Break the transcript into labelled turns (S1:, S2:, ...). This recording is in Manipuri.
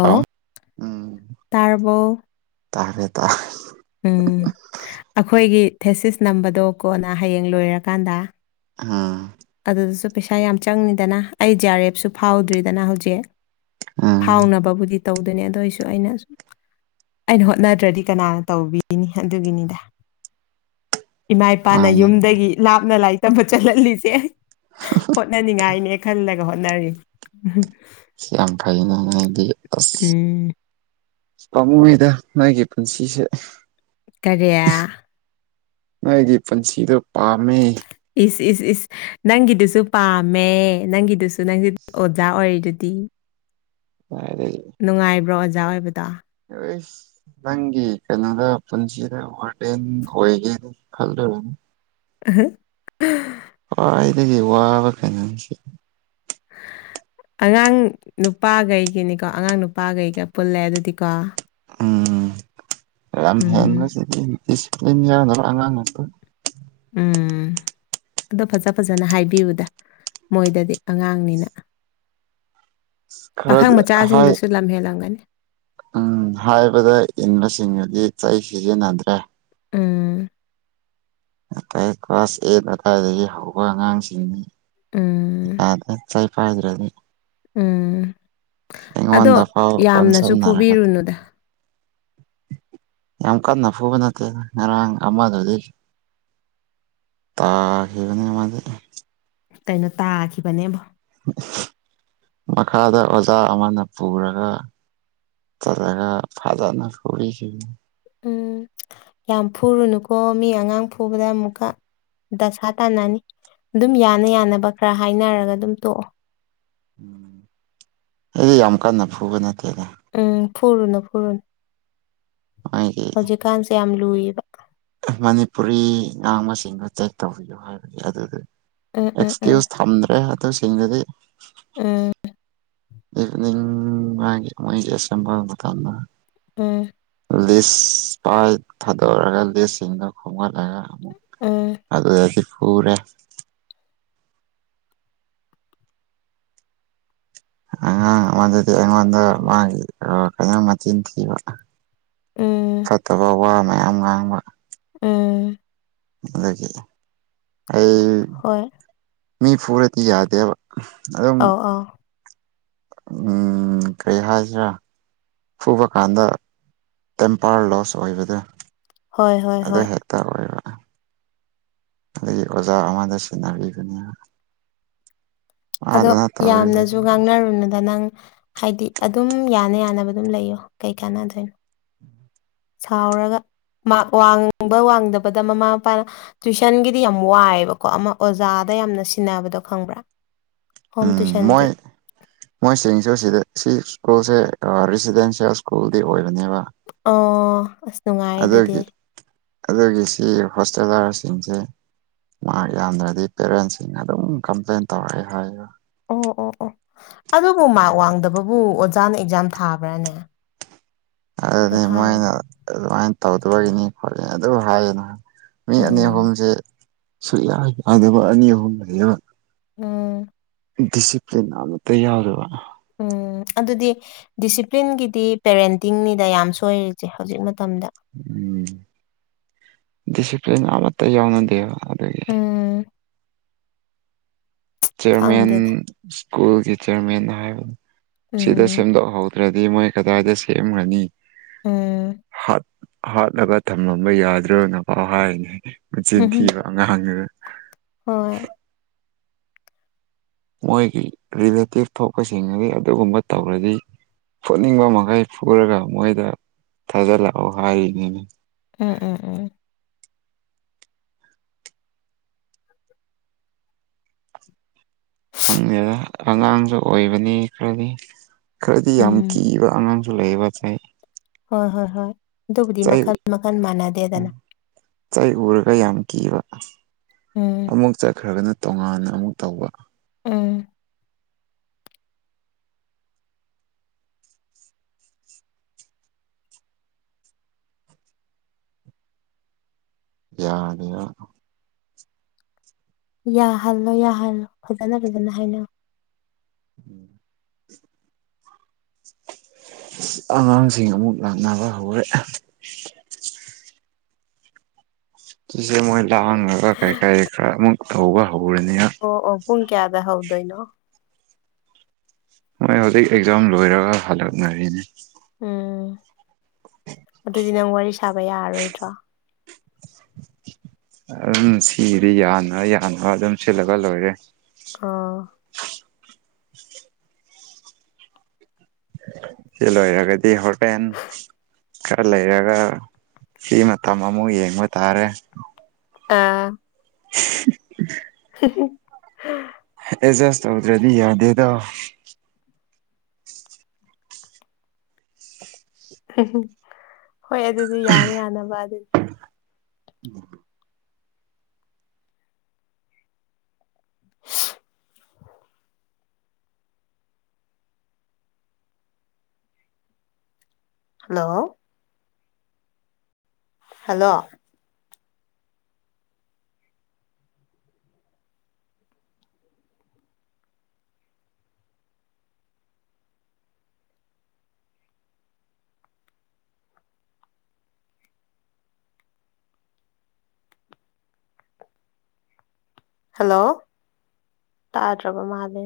S1: ꯍꯥꯎ ꯎꯝ
S2: ꯇꯥꯔꯕꯣ
S1: ꯇꯥꯔꯦ ꯇꯥꯔꯦ
S2: ꯎꯝ ꯑꯩꯈꯣꯏꯒꯤ ꯊꯦꯁꯤꯁ ꯅꯝꯕꯗꯣ ꯀꯣꯟꯅ ꯍꯌꯦꯡ ꯂꯣꯏꯔꯀꯥꯟꯗ
S1: ꯍꯥꯥ
S2: ꯑꯗꯨꯗꯁꯨ ꯄꯩꯁꯥ ꯌꯥꯝ ꯆꯪꯅꯤꯗꯅ ꯑꯩ ꯖꯤ ꯑꯥꯔ ꯑꯦꯐꯁꯨ ꯐꯥꯎꯗ꯭ꯔꯤꯗꯅ ꯍꯧꯖꯤꯛ
S1: ꯎꯝ
S2: ꯐꯥꯎꯅꯕꯕꯨꯗꯤ ꯇꯧꯗꯣꯏꯅꯦ ꯑꯗꯨ ꯑꯩꯁꯨ ꯑꯩꯅ ꯑꯁꯨꯝ ꯑꯩꯅ ꯍꯣꯠꯅꯗ꯭ꯔꯗꯤ ꯀꯅꯥꯅ ꯇꯧꯕꯤꯅꯤ ꯑꯗꯨꯒꯤꯅꯤꯗ ꯏꯃꯥ ꯏꯄꯥꯅ
S1: ꯃꯥꯅꯤ
S2: ꯌꯨꯝꯗꯒꯤ ꯂꯥꯞꯅ ꯂꯥꯏꯔꯤꯛ ꯇꯝꯕ ꯆꯠꯍꯜꯂꯤꯁꯦ ꯍꯣꯠꯅꯅꯤꯡꯉꯥꯏꯅꯦ ꯈꯜꯂꯒ ꯍꯣꯠꯅꯔꯤ
S1: ꯌꯥꯝ ꯐꯩꯅꯦ ꯅꯣꯏꯗꯤ ꯑꯁ
S2: ꯎꯝ
S1: ꯄꯥꯝꯃꯨꯏꯗ ꯅꯣꯏꯒꯤ ꯄꯨꯟꯁꯤꯁꯦ
S2: ꯀꯔꯤ
S1: ꯅꯣꯏꯒꯤ ꯄꯨꯟꯁꯤꯗꯣ ꯄꯥꯝꯃꯦ
S2: ꯏꯁ ꯏꯁ ꯏꯁ ꯅꯪꯒꯤꯗꯨꯁꯨ ꯄꯥꯝꯃꯦ ꯅꯪꯒꯤꯗꯨꯁꯨ ꯅꯪꯁ ꯑꯣꯖꯥ ꯑꯣꯏꯔꯤꯗꯨꯗꯤ [inaudible]
S1: [unintelligible]
S2: ꯅꯨꯡꯉꯥꯏꯕ꯭ꯔꯣ ꯑꯣꯖꯥ ꯑꯣꯏꯕꯗꯣ
S1: ꯏꯁ ꯅꯪꯒꯤ ꯀꯩꯅꯣꯗ ꯄꯨꯟꯁꯤꯗ ꯋꯥꯔꯗꯦꯟ ꯑꯣꯏꯒꯦꯅ ꯈꯜꯂꯨꯔꯅꯨꯗ
S2: ꯑꯍ [unintelligible]
S1: ꯈ꯭ꯋꯥꯏꯗꯒꯤ ꯋꯥꯕ ꯈꯩꯅꯁꯤ
S2: ꯑꯉꯥꯡ ꯅꯨꯄꯥꯈꯩꯒꯤꯅꯤꯀꯣ ꯑꯉꯥꯡ ꯅꯨꯄꯥꯈꯩꯒ ꯄꯨꯜꯂꯦ ꯑꯗꯨꯗꯤꯀꯣ
S1: ꯎꯝ ꯌꯥꯝ
S2: ꯎꯝ
S1: ꯍꯦꯟꯕꯁꯤꯗꯤ ꯗꯤꯁꯤꯄ꯭ꯂꯤꯟ ꯌꯥꯅꯕ ꯑꯉꯥꯡ ꯉꯥꯛꯇꯥ
S2: ꯎꯝ ꯑꯗꯣ ꯐꯖ ꯐꯖꯅ ꯍꯥꯏꯕꯤꯌꯨꯗ ꯃꯣꯏꯗꯗꯤ ꯑꯉꯥꯡꯅꯤꯅ
S1: ꯈꯔ
S2: ꯄꯥꯈꯪ
S1: ꯍꯥꯏ
S2: ꯃꯆꯥꯁꯤꯡꯗꯨꯁꯨ ꯂꯝ ꯍꯦꯜꯂꯝꯒꯅꯤ
S1: ꯎꯝ ꯍꯥꯏꯕꯗ ꯏꯟꯕꯁꯤꯡꯅꯗꯤ ꯆꯩ ꯁꯤꯖꯤꯟꯅꯗ꯭ꯔꯦ
S2: ꯎꯝ
S1: ꯑꯗꯩ ꯀ꯭ꯂꯥꯁ ꯑꯦꯠ ꯑꯗꯨꯋꯥꯏꯗꯒꯤ ꯍꯧꯕ ꯑꯉꯥꯡꯁꯤꯡꯅꯤ
S2: ꯎꯝ
S1: [unintelligible]
S2: ꯎꯝ ꯑꯗꯣ
S1: ꯑꯩꯉꯣꯟꯗꯐꯥꯎ
S2: ꯌꯥꯝꯅꯁꯨ
S1: ꯑꯣꯟꯁꯟꯅꯔꯒ
S2: ꯐꯨꯕꯤꯔꯨꯅꯨꯗ
S1: ꯌꯥꯝ ꯀꯥꯟꯅ ꯐꯨꯕ ꯅꯠꯇꯦ ꯉꯔꯥꯡ ꯑꯃꯗꯨꯗꯤ [unintelligible]
S2: ꯀꯩꯅꯣ ꯇꯥꯈꯤꯕꯅꯦꯕꯣ
S1: ꯃꯈꯥꯗ ꯑꯣꯖꯥ ꯑꯃꯅ ꯄꯨꯔꯒ [unintelligible]
S2: ꯎꯝ ꯌꯥꯝ ꯐꯨꯔꯨꯅꯨꯀꯣ ꯃꯤ ꯑꯉꯥꯡ ꯐꯨꯕꯗ ꯑꯃꯨꯛꯀ ꯗꯁꯥ ꯇꯥꯅꯅꯤ ꯑꯗꯨꯝ ꯌꯥꯅ ꯌꯥꯅꯕ ꯈꯔ ꯍꯥꯏꯅꯔꯒ ꯑꯗꯨꯝ ꯇꯣꯛꯑꯣ
S1: ꯎꯝ ꯑꯩꯗꯤ ꯌꯥꯝ ꯀꯟꯅ ꯐꯨꯕ ꯅꯠꯇꯦꯗ
S2: ꯎꯝ ꯐꯔꯨꯅ ꯐꯔꯨꯅ
S1: ꯑꯩꯒꯤ
S2: ꯍꯧꯖꯤꯛꯀꯥꯟꯁꯦ ꯌꯥꯝ ꯂꯨꯏꯌꯦꯕ
S1: ꯃꯅꯤꯄꯨꯔꯤ ꯉꯥꯡꯕꯁꯤꯡꯗꯨꯣ ꯇꯦꯛ ꯇꯧꯕꯤꯌꯨ ꯍꯥꯏꯕꯒꯤ ꯑꯗꯨꯗꯤ
S2: ꯎꯝ ꯎꯝ ꯎꯝ
S1: ꯑꯦꯛꯁꯀ꯭ꯌꯨꯁ ꯊꯝꯗ꯭ꯔꯦ ꯑꯗꯨꯁꯤꯡꯗꯨꯗꯤ
S2: ꯎꯝ
S1: ꯏꯚꯅꯤꯡ ꯃꯥꯒꯤ ꯑꯦꯖꯤꯑꯦꯁ ꯕꯜ ꯃꯇꯝꯅꯥ
S2: ꯎꯝ
S1: ꯂꯤꯁ ꯄꯥꯏ ꯊꯥꯗꯣꯛꯔꯒ ꯂꯤꯁꯁꯤꯡꯗꯨ ꯍꯣꯝꯒꯠꯂꯒ ꯑꯃꯨꯛ
S2: ꯎꯝ
S1: ꯑꯗꯨꯗꯗꯤ ꯐꯨꯔꯦ ꯑꯉꯥꯡ ꯑꯃꯗꯗꯤ ꯑꯩꯉꯣꯟꯗ ꯃꯥꯒꯤ ꯀꯩꯅꯣ ꯃꯆꯤꯟ ꯊꯤꯕ
S2: ꯎꯝ
S1: ꯐꯠꯇꯕ ꯋꯥ ꯃꯌꯥꯝ ꯉꯥꯡꯕ
S2: ꯎꯝ
S1: ꯑꯗꯒꯤ ꯑꯩ
S2: ꯍꯣꯏ
S1: ꯃꯤ ꯐꯨꯔꯗꯤ ꯌꯥꯗꯦꯕ ꯑꯗꯨꯝ
S2: ꯑꯧ ꯑꯧ
S1: ꯎꯝ ꯀꯔꯤ ꯍꯥꯏꯁꯤꯔꯥ ꯐꯨꯕ ꯀꯥꯟꯗ ꯇꯦꯝꯄꯥꯔ ꯂꯣꯁ ꯑꯣꯏꯕꯗꯣ
S2: ꯍꯣꯏ ꯍꯣꯏ
S1: ꯑꯗꯨ
S2: ꯍꯣꯏ
S1: ꯍꯦꯛ ꯇꯧꯏꯕꯥ ꯑꯩꯒꯤ ꯑꯣꯖꯥ ꯑꯃꯗ ꯁꯤꯟꯅꯕꯤꯅꯦꯕ
S2: ꯑꯗꯣ ꯌꯥꯝꯅꯁꯨ
S1: ꯇꯧꯔꯤꯗꯨꯗꯤ
S2: ꯉꯥꯡꯅꯔꯨꯅꯨꯗ ꯅꯪ ꯍꯥꯏꯗꯤ ꯑꯗꯨꯝ ꯌꯥꯅ ꯌꯥꯅꯕ ꯑꯗꯨꯝ ꯂꯩꯌꯣ ꯀꯩ ꯀꯥꯟꯅꯗꯣꯏꯅꯣ
S1: [inaudible]
S2: ꯁꯥꯎꯔꯒ ꯃꯥꯛ ꯋꯥꯡꯕ ꯋꯥꯡꯗꯕꯗ ꯃꯃꯥ ꯃꯄꯥꯅ ꯇꯨꯋꯏꯁꯟꯒꯤꯗꯤ ꯌꯥꯝ ꯋꯥꯏꯑꯕꯀꯣ ꯑꯃ ꯑꯣꯖꯥꯗ ꯌꯥꯝꯅ ꯁꯤꯟꯅꯕꯗꯣ ꯈꯪꯕ꯭ꯔꯥ ꯍꯣꯝ
S1: ꯎꯝ
S2: ꯇꯨꯏꯁꯟꯗꯤ
S1: ꯃꯣꯏ ꯃꯣꯏꯁꯤꯡꯁꯨ ꯁꯤꯗ ꯁꯤ ꯁ꯭ꯀꯨꯜꯁꯦ ꯔꯤꯁꯤꯗꯦꯟꯁꯤꯌꯦꯜ ꯁ꯭ꯀꯨꯜꯗꯤ ꯑꯣꯏꯕꯅꯦꯕ
S2: ꯑꯣ ꯑꯁ ꯅꯨꯡꯉꯥꯏ ꯑꯗꯨꯗꯤ
S1: ꯑꯗꯨꯒꯤ ꯑꯗꯨꯒꯤ ꯁꯤ ꯍꯣꯁꯇꯦꯂꯥꯔꯁꯤꯡꯁꯦ ꯃꯥ ꯌꯥꯝꯗ꯭ꯔꯗꯤ ꯄꯦꯔꯦꯟꯁꯤꯡꯅ ꯑꯗꯨꯝ ꯀꯝꯄ꯭ꯂꯦꯟ ꯇꯧꯔꯛꯑꯦ ꯍꯥꯏꯌꯦ
S2: ꯑꯣ ꯑꯣ ꯑꯣ ꯑꯗꯨꯕꯨ ꯃꯥꯔꯛ ꯋꯥꯡꯗꯕꯕꯨ ꯑꯣꯖꯥꯅ ꯑꯦꯛꯖꯥꯝ ꯊꯥꯕ꯭ꯔꯥꯅꯦ ꯑꯗꯣ
S1: ꯑꯗꯨꯗꯤ
S2: ꯍꯥꯏꯌꯨ
S1: ꯃꯣꯏꯅ ꯑꯗꯨꯃꯥꯏꯅ ꯇꯧꯗꯕꯒꯤꯅꯤ ꯈꯣꯠꯂꯤꯅꯤ ꯑꯗꯨ ꯍꯥꯏꯌꯦꯅ ꯃꯤ ꯑꯅꯤ
S2: ꯎꯝ
S1: ꯑꯍꯨꯝꯁꯦ ꯁꯨꯛꯌꯥ ꯌꯥꯗꯕ ꯑꯅꯤ ꯑꯍꯨꯝ ꯂꯩꯕ
S2: ꯎꯝ
S1: ꯗꯤꯁꯤꯄ꯭ꯂꯤꯟ ꯑꯃꯇ ꯌꯥꯎꯗꯕ
S2: ꯎꯝ ꯑꯗꯨꯗꯤ ꯗꯤꯁꯤꯄ꯭ꯂꯤꯟꯒꯤꯗꯤ ꯄꯦꯔꯦꯟꯇꯤꯡꯅꯤꯗ ꯌꯥꯝꯅ ꯁꯣꯏꯔꯤꯁꯦ ꯍꯧꯖꯤꯛ ꯃꯇꯝꯗ
S1: ꯎꯝ ꯗꯤꯁꯤꯄ꯭ꯂꯤꯟ ꯑꯃꯠꯇ ꯌꯥꯎꯅꯗꯦꯕ ꯑꯗꯨꯒꯤ
S2: ꯎꯝ
S1: ꯆꯤꯌꯔꯃꯦꯟ
S2: ꯈꯪꯗꯦꯗ
S1: ꯁ꯭ꯀꯨꯜꯒꯤ ꯆꯤꯌꯔꯃꯦꯟ ꯍꯥꯏꯕꯅꯤ ꯁꯤꯗ
S2: ꯎꯝ
S1: ꯁꯦꯝꯗꯣꯛꯍꯧꯗ꯭ꯔꯗꯤ ꯃꯣꯏ ꯀꯗꯥꯏꯗ ꯁꯦꯝꯒꯔꯅꯤ
S2: ꯎꯝ
S1: ꯍꯥ ꯍꯥꯠꯂꯒ ꯊꯝꯂꯝꯕ ꯌꯥꯗ꯭ꯔꯣ ꯅꯄꯥ ꯍꯥꯏꯅꯤ ꯃꯆꯤꯟ
S2: ꯍꯝꯍꯝ
S1: ꯊꯤꯕ ꯑꯉꯥꯡꯅꯤꯗ ꯫
S2: ꯍꯣꯏ
S1: ꯃꯣꯏꯒꯤ ꯔꯤꯂꯦꯇꯤꯞ ꯊꯣꯛꯄꯁꯤꯡꯅꯗꯤ ꯑꯗꯨꯒꯨꯝꯕ ꯇꯧꯔꯗꯤ ꯐꯨꯠꯅꯤꯡꯕ ꯃꯈꯩ ꯐꯨꯔꯒ ꯃꯣꯏꯗ ꯊꯥꯖꯤꯜꯂꯛꯎ ꯍꯥꯏꯔꯤꯅꯤꯅꯦ
S2: ꯎꯝ ꯎꯝ ꯎꯝ
S1: ꯈꯪꯗꯦꯗ ꯑꯉꯥꯡꯁꯨ ꯑꯣꯏꯕꯅꯤ ꯈꯔꯗꯤ ꯈꯔꯗꯤ ꯌꯥꯝ
S2: ꯎꯝ
S1: ꯀꯤꯕ ꯑꯉꯥꯡꯁꯨ ꯂꯩꯕ ꯇꯥꯏ
S2: ꯍꯣꯏ ꯍꯣꯏ ꯍꯣꯏ ꯑꯗꯨꯕꯨꯗꯤ
S1: ꯆꯩ
S2: ꯃꯈꯟ ꯃꯈꯜ ꯃꯥꯟꯅꯗꯦꯗꯅ
S1: ꯆꯩ ꯎꯔꯒ ꯌꯥꯝ ꯀꯤꯕ
S2: ꯎꯝ
S1: ꯑꯃꯨꯛ ꯆꯠꯈ꯭ꯔꯒꯅ ꯇꯣꯉꯥꯟꯅ ꯑꯃꯨꯛ ꯇꯧꯕ
S2: ꯎꯝ
S1: ꯌꯥꯅꯤ ꯌꯥ
S2: ꯌꯥꯍꯜꯂꯣ ꯌꯥꯍꯜꯂꯣ ꯐꯖꯅ ꯐꯖꯅ ꯍꯥꯏꯅꯧ ꯫
S1: ꯎꯝ ꯑꯉꯥꯡꯁꯤꯡ ꯑꯃꯨꯛ ꯂꯥꯛꯅꯕ ꯍꯧꯔꯦ ꯁꯤꯁꯦ ꯃꯣꯏ ꯂꯥꯡꯉꯒ ꯀꯔꯤ ꯀꯔꯤ ꯈꯔ ꯑꯃꯨꯛ ꯇꯧꯕ ꯍꯧꯔꯅꯤꯅ
S2: ꯑꯣ ꯑꯣ ꯄꯨꯡ ꯀꯌꯥꯗ ꯍꯧꯗꯣꯏꯅꯣ
S1: ꯃꯣꯏ ꯍꯧꯖꯤꯛ ꯑꯦꯛꯖꯥꯝ ꯂꯣꯏꯔꯒ ꯍꯜꯂꯛꯅꯔꯤꯅꯤ
S2: ꯎꯝ ꯑꯗꯨꯗꯤ ꯅꯪ ꯋꯥꯔꯤ ꯁꯥꯕ ꯌꯥꯔꯔꯣꯏꯗ꯭ꯔꯣ
S1: ꯑꯗꯨꯝ ꯁꯤꯗꯤ ꯌꯥꯅꯔ ꯌꯥꯅꯕꯔ ꯑꯗꯨꯝ ꯁꯤꯜꯂꯒ ꯂꯣꯏꯔꯦ
S2: ꯑꯥ
S1: ꯆꯂꯣꯔꯒꯗꯤ ꯍꯇꯦꯟ ꯈꯔ ꯂꯩꯔꯒ ꯐꯤ ꯃꯇꯝ ꯑꯃꯨꯛ ꯌꯦꯡꯕ ꯇꯥꯔꯦ
S2: ꯑꯥ
S1: [unintelligible]
S2: [unintelligible]
S1: ꯑꯦꯗꯖꯁ ꯇꯧꯗ꯭ꯔꯗꯤ ꯌꯥꯗꯦꯗ
S2: ꯍꯍꯝ ꯍꯣꯏ ꯑꯗꯨꯗꯤ ꯌꯥꯅꯤ ꯌꯥꯅꯕ ꯑꯗꯨꯟ
S1: ꯎꯝ
S2: ꯍꯜꯂꯣ ꯍꯜꯂꯣ ꯍꯜꯂꯣ ꯇꯥꯗ꯭ꯔꯕ ꯃꯥꯂ